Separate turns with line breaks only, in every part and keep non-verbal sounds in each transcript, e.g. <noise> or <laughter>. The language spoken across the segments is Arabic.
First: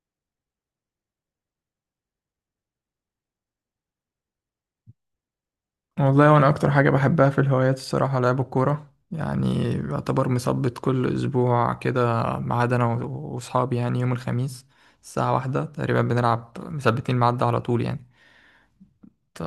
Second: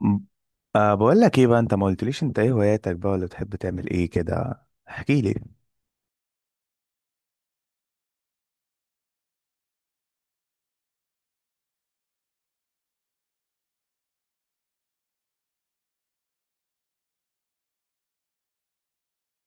م- أه بقول لك ايه بقى؟ انت ما قلتليش انت ايه هواياتك بقى، ولا بتحب تعمل ايه كده. احكي لي.
والله وانا اكتر حاجه بحبها في الهوايات الصراحه لعب الكوره، يعني يعتبر مثبت كل اسبوع كده، ما عدا انا واصحابي، يعني يوم الخميس الساعه واحدة تقريبا بنلعب، مثبتين ميعاد على طول يعني. انت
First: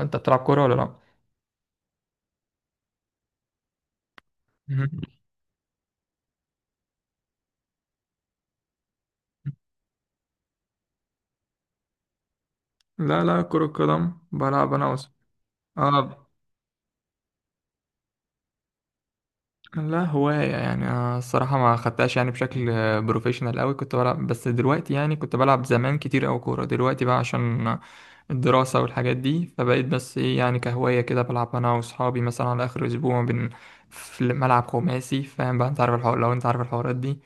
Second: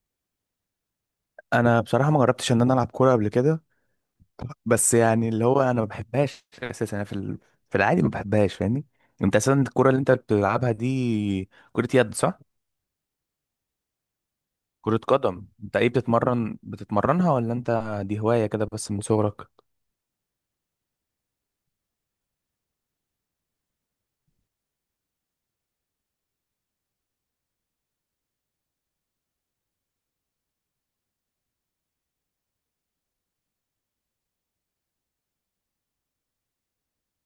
انت بتلعب كوره ولا لا؟
انا بصراحه ما جربتش ان انا العب كوره قبل كده. بس
مهم.
يعني اللي هو انا ما بحبهاش اساسا. انا في في العادي ما بحبهاش، فاهمني؟ انت اساسا الكوره اللي انت بتلعبها دي كره يد صح؟
لا لا، كره قدم بلعب انا
كره قدم، انت ايه،
اه،
بتتمرنها ولا انت دي هوايه كده بس من صغرك؟
لا هواية يعني، أنا الصراحة ما خدتهاش يعني بشكل بروفيشنال قوي، كنت بلعب، بس دلوقتي يعني كنت بلعب زمان كتير أوي كورة، دلوقتي بقى عشان الدراسة والحاجات دي، فبقيت بس إيه يعني كهواية كده، بلعب أنا وأصحابي مثلا على آخر أسبوع في ملعب خماسي، فاهم بقى، أنت عارف الحوار، لو أنت عارف الحوارات دي،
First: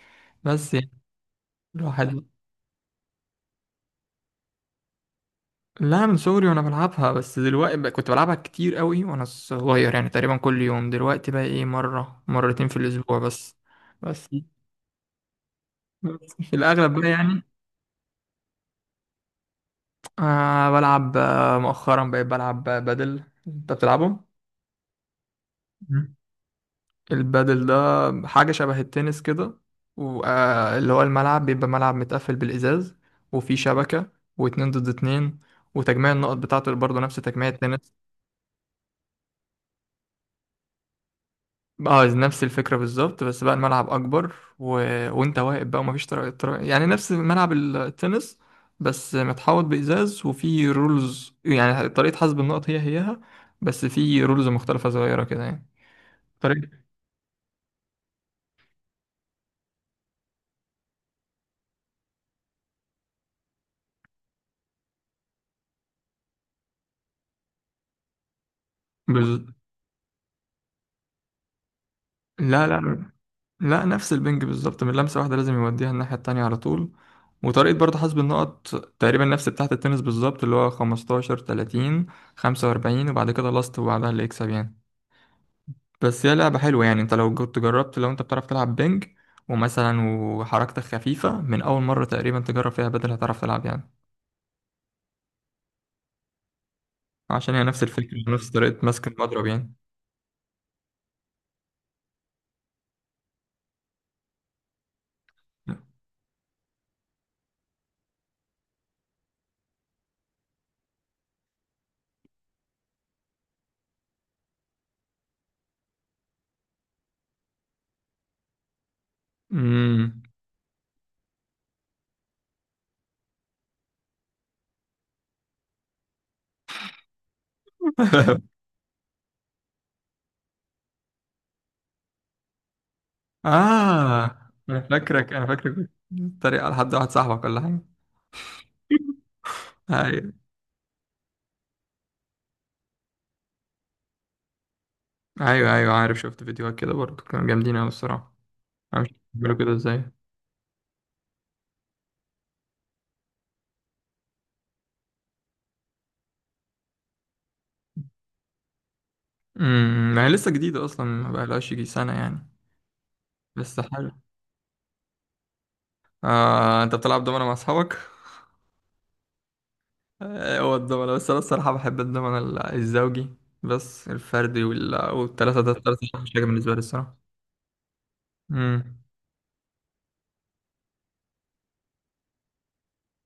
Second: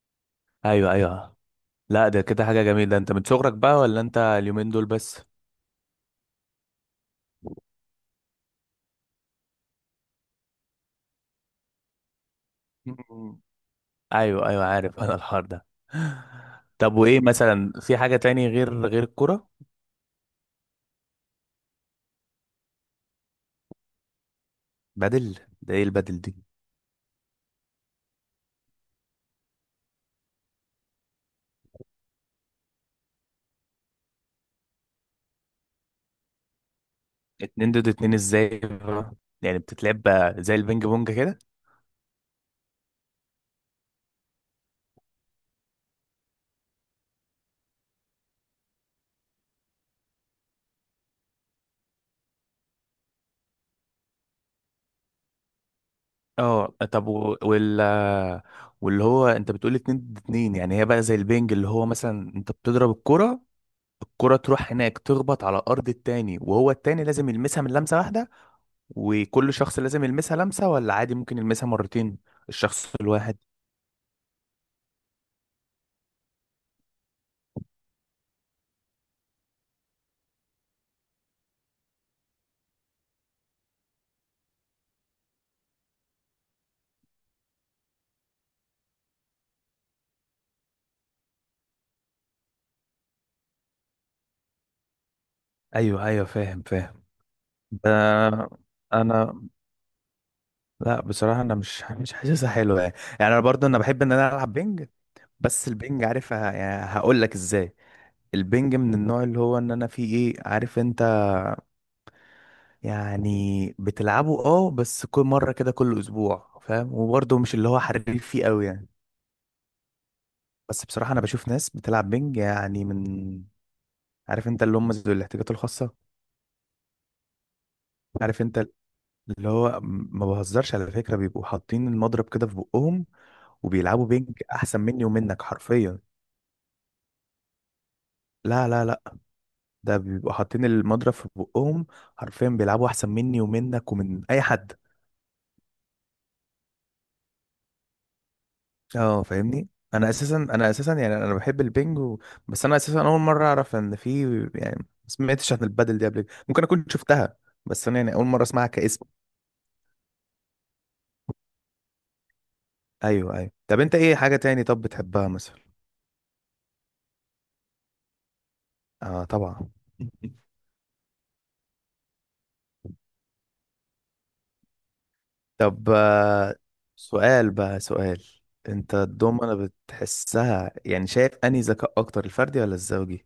بس يعني
ايوه ايوه. لا ده
الواحد.
كده حاجه جميله. انت من صغرك بقى ولا انت اليومين دول بس؟
لا، من صغري وأنا بلعبها، بس دلوقتي بقى كنت بلعبها كتير أوي وأنا صغير، يعني تقريبا كل يوم، دلوقتي بقى إيه، مرة مرتين في الأسبوع
<laughs>
بس. بس
ايوه ايوه، عارف انا الحوار ده.
بس في
طب
الأغلب بقى
وايه
يعني.
مثلا، في حاجة تاني غير الكرة؟
بلعب، مؤخرا بقيت بلعب بدل، انت بتلعبه؟
بدل؟ ده ايه
مم.
البدل دي؟
البادل ده حاجة شبه التنس كده، واللي هو الملعب بيبقى ملعب متقفل بالإزاز، وفيه شبكة، واتنين ضد اتنين، وتجميع النقط بتاعته برضه نفس تجميع
اتنين ضد
التنس.
اتنين ازاي بقى؟ يعني بتتلعب زي البينج بونج كده؟
اه، نفس الفكرة بالظبط، بس بقى الملعب أكبر وانت واقف بقى، ومفيش طرق، يعني نفس ملعب التنس، بس متحوط بإزاز، وفيه رولز، يعني طريقة حسب النقط هيها، بس في رولز مختلفة صغيرة كده يعني طريق
اه طب وال واللي هو انت بتقول اتنين ضد اتنين، يعني هي بقى زي البينج، اللي هو مثلا انت بتضرب الكرة، الكرة تروح هناك تخبط على ارض التاني، وهو التاني لازم يلمسها من لمسة واحدة.
بز...
وكل شخص لازم يلمسها لمسة، ولا عادي ممكن يلمسها مرتين
لا
الشخص
لا
الواحد؟
لا، نفس البنج بالظبط، من لمسة واحدة لازم يوديها الناحية التانية على طول، وطريقة برضه حسب النقط تقريبا نفس بتاعة التنس بالظبط، اللي هو 15 30 45 وبعد كده لاست، وبعدها اللي يكسب يعني. بس هي لعبة حلوة يعني، انت لو كنت جربت، لو انت بتعرف تلعب بنج ومثلا وحركتك خفيفة، من أول مرة تقريبا تجرب فيها بدل هتعرف تلعب يعني،
ايوه ايوه، فاهم فاهم.
عشان هي
ب...
نفس الفكرة، نفس طريقة مسك
انا،
المضرب يعني.
لا بصراحه انا مش حاسسها حلوه يعني. يعني انا برضو انا بحب ان انا العب بينج، بس البينج، عارف يعني هقول لك ازاي، البينج من النوع اللي هو ان انا فيه ايه، عارف انت؟ يعني بتلعبه اه، بس كل مره كده كل اسبوع، فاهم، وبرضو مش اللي هو حريف فيه قوي يعني.
امم.
بس بصراحه انا بشوف ناس بتلعب بينج يعني من، عارف انت، اللي هم ذو الاحتياجات الخاصه. عارف
<laughs>
انت، اللي هو ما بهزرش على فكره، بيبقوا حاطين المضرب كده في بقهم، وبيلعبوا بينج
اه، انا
احسن مني
فاكرك
ومنك
انا فاكرك
حرفيا.
بتتريق على حد واحد صاحبك ولا حاجه؟
لا لا لا، ده
ايوه
بيبقوا حاطين المضرب في بقهم، حرفيا بيلعبوا احسن مني ومنك ومن اي حد.
ايوه، ايوه عارف، شفت فيديوهات كده برضه كانوا جامدين قوي الصراحه. انا مش عارف
اه
بيعملوا
فاهمني.
كده ازاي.
انا اساسا، انا بحب البينج بس انا اساسا اول مره اعرف ان في، يعني ما سمعتش عن البادل دي قبل كده. ممكن اكون شفتها، بس انا يعني اول مره اسمعها كاسم.
ما هي لسه جديده اصلا، ما بقالهاش يجي سنه يعني.
ايوه ايوه. طب
لسه
انت
حلو.
ايه حاجه تاني طب بتحبها مثلا؟
انت بتلعب دومنه مع اصحابك؟
اه طبعا. <laughs>
هو الدومنه، بس انا الصراحه بحب الدومنه الزوجي، بس الفردي والثلاثه ده،
طب
الثلاثه مش حاجه بالنسبه لي الصراحه.
سؤال بقى سؤال. انت
امم.
الدومنة بتحسها يعني، شايف انهي ذكاء اكتر، الفردي ولا الزوجي؟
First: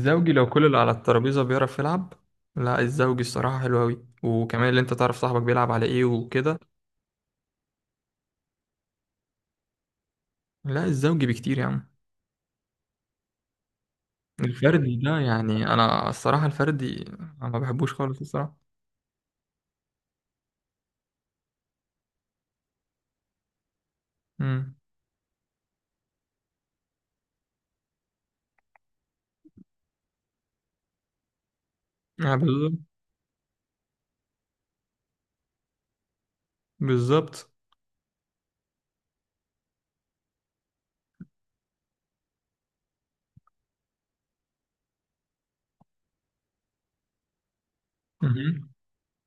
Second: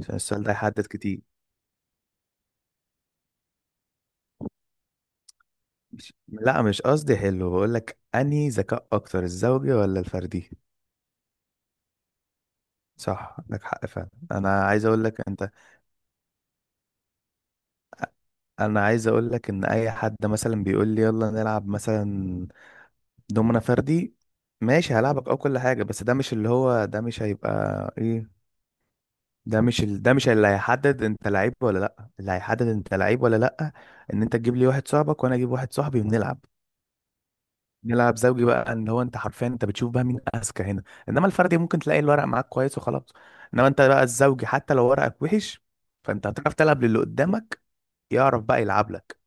عشان السؤال
لو
ده
كل اللي
يحدد
على
كتير.
الترابيزة بيعرف يلعب. لا، الزوجي الصراحة حلو أوي، وكمان اللي أنت تعرف صاحبك بيلعب على إيه
مش...
وكده.
لا مش قصدي حلو، بقول لك انهي ذكاء اكتر، الزوجي ولا الفردي؟
لا، الزوجي بكتير يا عم.
صح، عندك حق فعلا. انا عايز
الفردي
اقول
ده
لك انت،
يعني، أنا الصراحة الفردي أنا ما بحبوش خالص الصراحة.
انا عايز اقول لك ان اي حد مثلا بيقول لي يلا نلعب مثلا دومنة فردي،
امم
ماشي هلعبك او كل حاجة، بس ده مش اللي هو ده مش هيبقى ايه، ده مش ده مش اللي هيحدد انت لعيب ولا لا. اللي هيحدد
بالظبط.
انت لعيب ولا لا ان انت تجيب لي واحد صاحبك وانا اجيب واحد صاحبي ونلعب.
بالظبط.
نلعب زوجي بقى، ان هو انت حرفيا انت بتشوف بقى مين اذكى هنا. انما الفردي ممكن تلاقي الورق معاك كويس وخلاص. انما انت بقى الزوجي حتى لو ورقك وحش، فانت هتعرف تلعب للي قدامك، يعرف بقى
مهم.
يلعب لك.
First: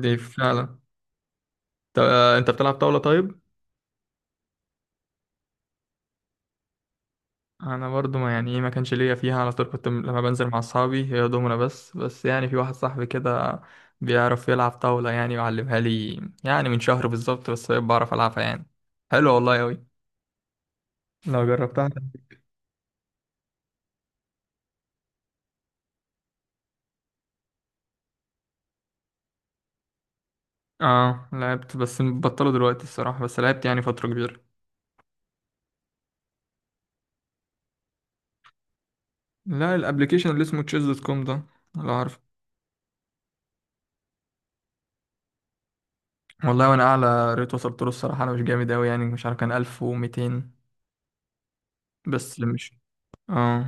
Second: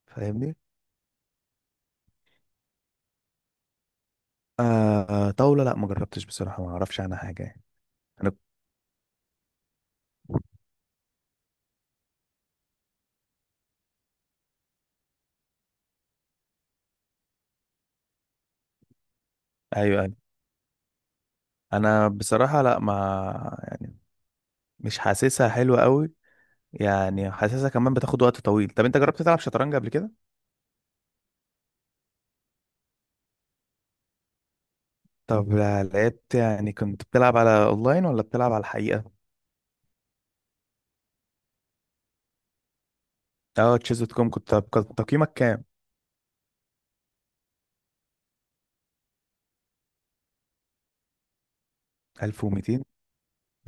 دي
فاهمني.
فعلا. طب، أنت بتلعب طاولة طيب؟
آه طاولة، لا ما جربتش بصراحة، ما اعرفش عنها حاجة يعني.
انا برضو
انا
ما يعني ايه، ما كانش ليا فيها على طول، كنت لما بنزل مع اصحابي هي دومنا بس يعني في واحد صاحبي كده بيعرف يلعب طاولة يعني، وعلمها لي يعني من شهر بالظبط، بس بعرف العبها يعني. حلو والله اوي
ايوه انا
لو جربتها.
أنا بصراحة لا ما يعني، مش حاسسها حلوة قوي. يعني حاسسها كمان بتاخد وقت طويل. طب انت جربت تلعب شطرنج قبل كده؟
اه لعبت، بس بطلوا دلوقتي الصراحة، بس لعبت يعني فترة كبيرة.
طب لعبت يعني، كنت بتلعب على اونلاين ولا بتلعب على الحقيقة؟
لا، الابليكيشن اللي اسمه chess.com ده، لا عارف.
اه تشيز دوت كوم، كنت كان تقييمك كام؟
والله وانا اعلى ريت وصلت له الصراحة، انا مش جامد اوي يعني، مش عارف كان 1200، بس مش،
1200؟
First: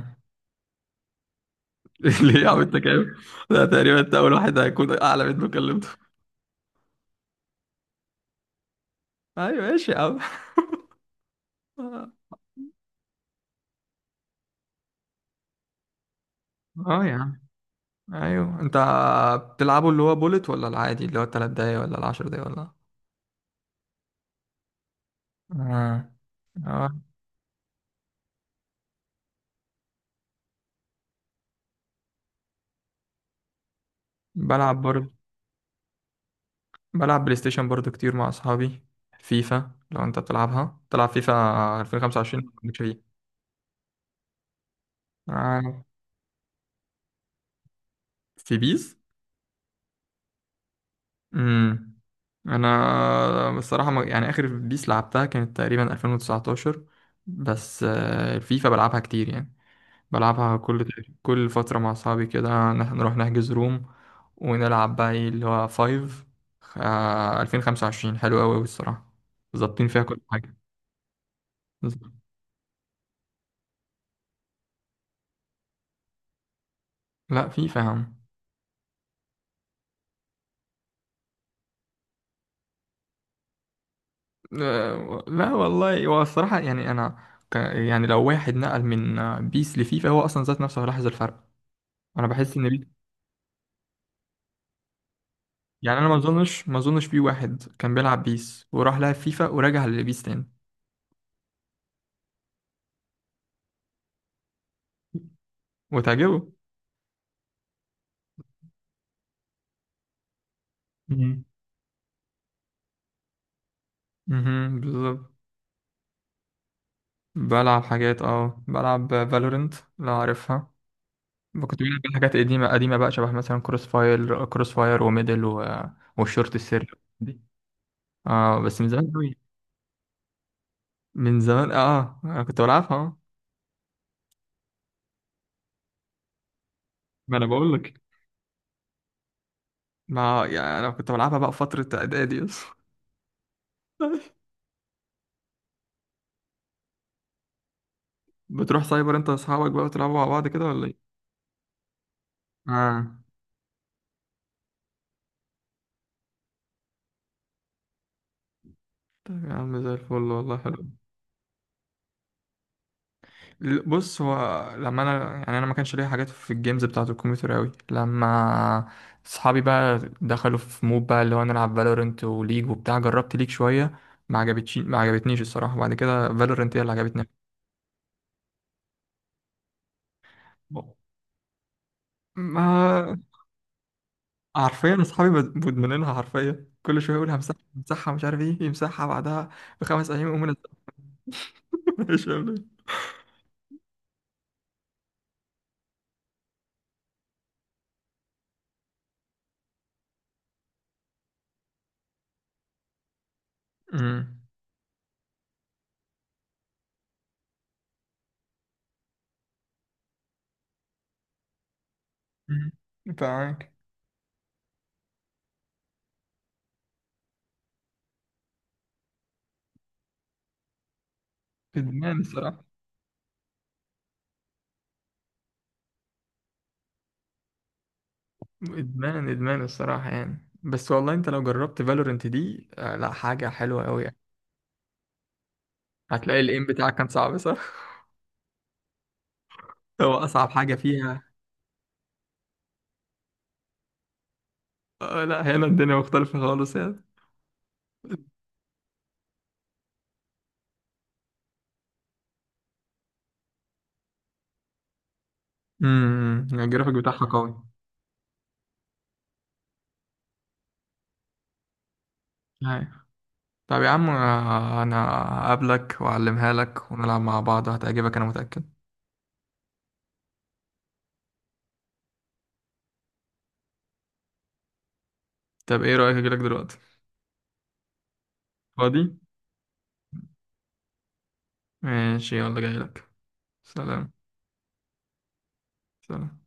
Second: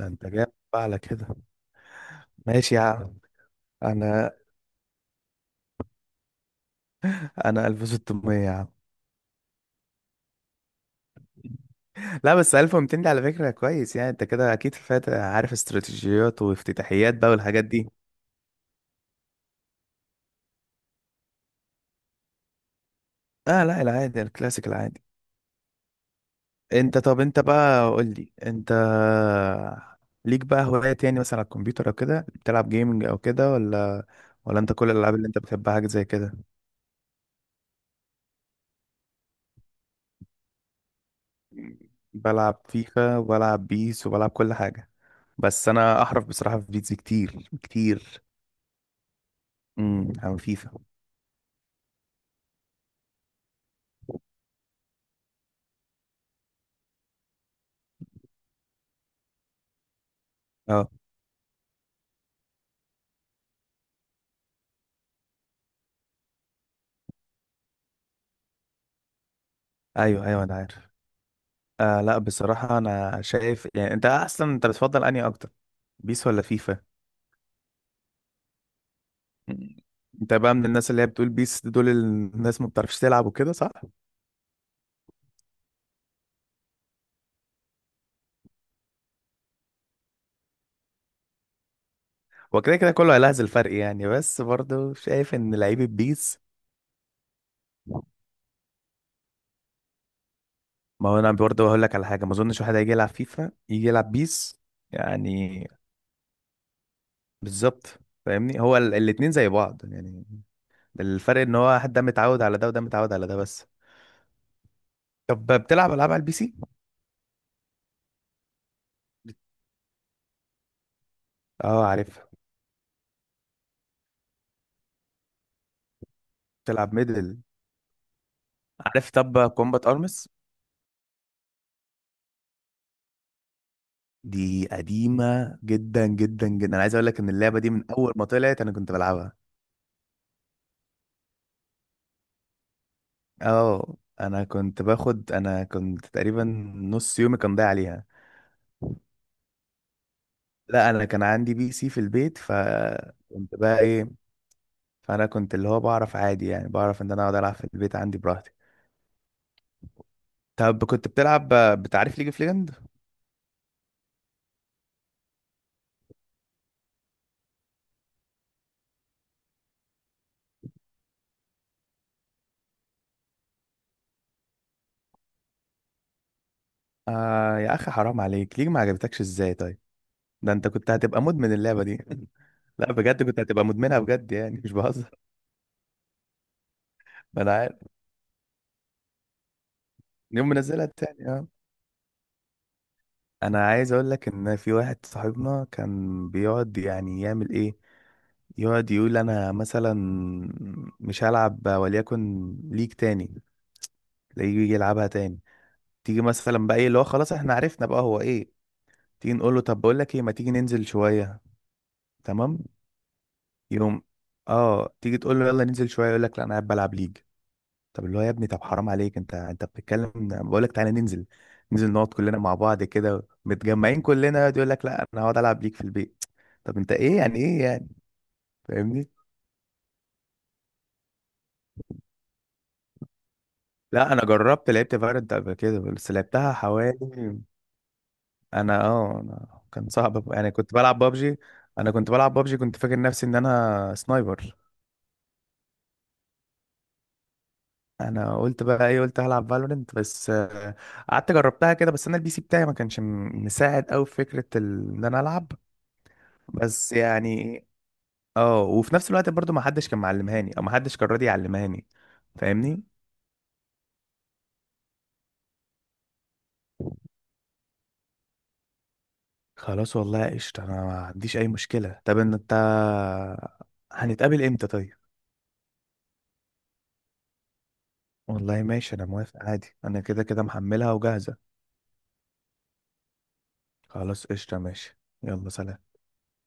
ده انت جايب <laughs> بقى على كده.
<laughs> ليه يا عم
ماشي
انت
يا عم.
كام؟ ده
<laughs>
تقريبا انت
انا
اول واحد هيكون اعلى منه كلمته.
انا 1600 يا عم.
ايوه ماشي يا عم. <laughs>
لا بس 1200 دي على فكرة كويس يعني، انت كده اكيد فات، عارف استراتيجيات
اه يا
وافتتاحيات بقى
عم.
والحاجات دي.
ايوه، انت بتلعبه اللي هو بولت، ولا العادي اللي هو التلات دقايق، ولا العشر دقايق ولا؟
اه لا العادي، الكلاسيك العادي.
اه، اه
انت طب انت بقى قول لي انت، ليك بقى هوايات يعني مثلا على الكمبيوتر او كده، بتلعب جيمنج او كده، ولا ولا انت
بلعب
كل
برضه،
الالعاب اللي انت بتحبها حاجه زي كده؟
بلعب بلاي ستيشن برضه كتير مع اصحابي. فيفا، لو انت بتلعبها، تلعب فيفا 2025 ولا
بلعب
مالكش فيه؟
فيفا وبلعب بيس وبلعب كل حاجه. بس
آه.
انا احرف بصراحه في بيس كتير
في بيس.
عن فيفا.
امم. انا بصراحه يعني اخر بيس لعبتها كانت تقريبا 2019، بس، الفيفا بلعبها كتير يعني، بلعبها كل
اه
فتره مع اصحابي كده نروح نحجز روم، ونلعب بقى، ايه اللي هو فايف 2025 حلو قوي الصراحه، ظابطين فيها كل
ايوه ايوه، انا
حاجه.
عارف. آه لا بصراحه انا شايف يعني، انت اصلا انت بتفضل انهي اكتر، بيس ولا فيفا؟
لا فيفا يا عم.
مم. انت بقى من الناس اللي هي بتقول بيس دول الناس ما بتعرفش تلعب وكده صح؟
لا والله، هو الصراحه يعني انا يعني لو واحد نقل من بيس لفيفا، هو اصلا ذات نفسه هيلاحظ الفرق. انا بحس
هو
ان
كده كده كله هيلاحظ الفرق يعني، بس برضه شايف ان لعيب
يعني، انا
البيس.
ما اظنش في واحد كان بيلعب بيس وراح لعب فيفا ورجع للبيس تاني.
ما هو انا برضه هقول لك على حاجه، ما اظنش واحد هيجي يلعب فيفا يجي يلعب بيس يعني.
وتعجبه.
بالظبط. فاهمني، الاتنين زي بعض يعني. الفرق
مم.
ان هو حد ده متعود على ده وده متعود على ده بس.
بالظبط.
طب بتلعب العاب على البي سي؟
بلعب حاجات، بلعب فالورنت لو عارفها. كنت
اه
بلعب
عارفها.
حاجات قديمة قديمة بقى، شبه مثلا كروس فاير وميدل والشورت السري
بتلعب
دي،
ميدل؟
اه بس من
عارف؟
زمان قوي.
طب كومبات ارمس،
من زمان، اه انا كنت بلعبها اه.
دي قديمه جدا جدا جدا. انا عايز اقول لك ان
ما انا
اللعبه دي
بقول
من
لك،
اول ما طلعت انا كنت بلعبها.
ما يعني انا كنت بلعبها بقى في فترة اعدادي اصلا.
اه انا كنت باخد، انا كنت تقريبا نص يومي كان ضايع عليها.
<laughs> بتروح سايبر انت واصحابك بقى، وتلعبوا مع بعض كده ولا
لا انا
ايه؟
كان عندي بي سي في البيت،
اه
فكنت بقى ايه، فانا كنت اللي هو بعرف عادي يعني، بعرف ان انا اقعد العب في البيت عندي براحتي.
طيب يا عم، زي الفل والله
طب
حلو.
كنت بتلعب، بتعرف ليج اوف ليجند؟
بص هو، لما انا يعني انا ما كانش ليا حاجات في الجيمز بتاعه الكمبيوتر قوي، لما اصحابي بقى دخلوا في مود بقى اللي هو نلعب فالورنت وليج وبتاع، جربت ليج شويه، ما عجبتنيش الصراحه، وبعد كده فالورنت هي اللي عجبتني.
آه يا اخي حرام عليك، ليه ما عجبتكش ازاي طيب؟ ده انت كنت هتبقى مدمن اللعبة دي. <laughs> لا
ما،
بجد كنت هتبقى مدمنها بجد يعني، مش
حرفيا
بهزر.
اصحابي مدمنينها، حرفيا كل شويه يقول
ما انا
همسحها
عارف.
همسحها، مش عارف ايه، يمسحها بعدها بخمس ايام يقوم
يوم
منزلها.
منزلها التاني آه.
<laughs> مش فاهم ليه.
انا عايز اقول لك ان في واحد صاحبنا كان بيقعد يعني يعمل ايه، يقعد يقول انا مثلا مش هلعب وليكن ليج تاني،
أمم.
تلاقيه يجي يلعبها تاني. تيجي مثلا بقى ايه اللي هو خلاص احنا عرفنا بقى هو ايه، تيجي نقول له طب بقول لك ايه، ما تيجي ننزل شويه، تمام؟
أمم. فاهمك.
يوم، اه تيجي تقول له يلا ننزل شويه، يقول لك لا انا قاعد بلعب ليج. طب اللي هو يا ابني طب حرام عليك، انت بتتكلم بقول لك تعالى ننزل، ننزل نقعد
ادمان
كلنا مع
الصراحه.
بعض كده متجمعين كلنا، يقعد يقول لك لا انا هقعد العب ليك في البيت. طب انت ايه يعني، ايه يعني؟ فاهمني.
ادمان ادمان الصراحه يعني، بس والله انت لو جربت فالورنت دي لا، حاجه حلوه قوي
لا
يعني.
انا جربت لعبت فالورانت قبل كده، بس
هتلاقي
لعبتها
الايم بتاعك
حوالي،
كان صعب، صح؟
انا كان
<laughs> هو
صعب
اصعب
يعني، كنت
حاجه
بلعب
فيها.
بابجي. انا كنت بلعب بابجي كنت فاكر نفسي ان انا سنايبر.
آه لا، هنا الدنيا مختلفه خالص يعني.
انا قلت بقى ايه، قلت هلعب فالورنت، بس قعدت جربتها كده، بس انا البي سي بتاعي ما كانش مساعد قوي في فكره ان انا العب. بس
الجرافيك بتاعها
يعني
قوي.
اه، وفي نفس الوقت برضو ما حدش كان معلمهاني، او ما حدش كان راضي يعلمهاني، فاهمني.
أيوة. طب يا عم، انا هقابلك واعلمها لك ونلعب مع بعض، هتعجبك انا متاكد.
خلاص والله قشطة، انا ما عنديش اي مشكلة. طب ان انت هنتقابل امتى طيب؟
طب ايه رايك اجيلك دلوقتي؟
والله ماشي، انا
فاضي.
موافق عادي، انا كده كده محملها وجاهزة.
ماشي يلا جايلك. سلام.
خلاص قشطة، ماشي، يلا سلام.
سلام.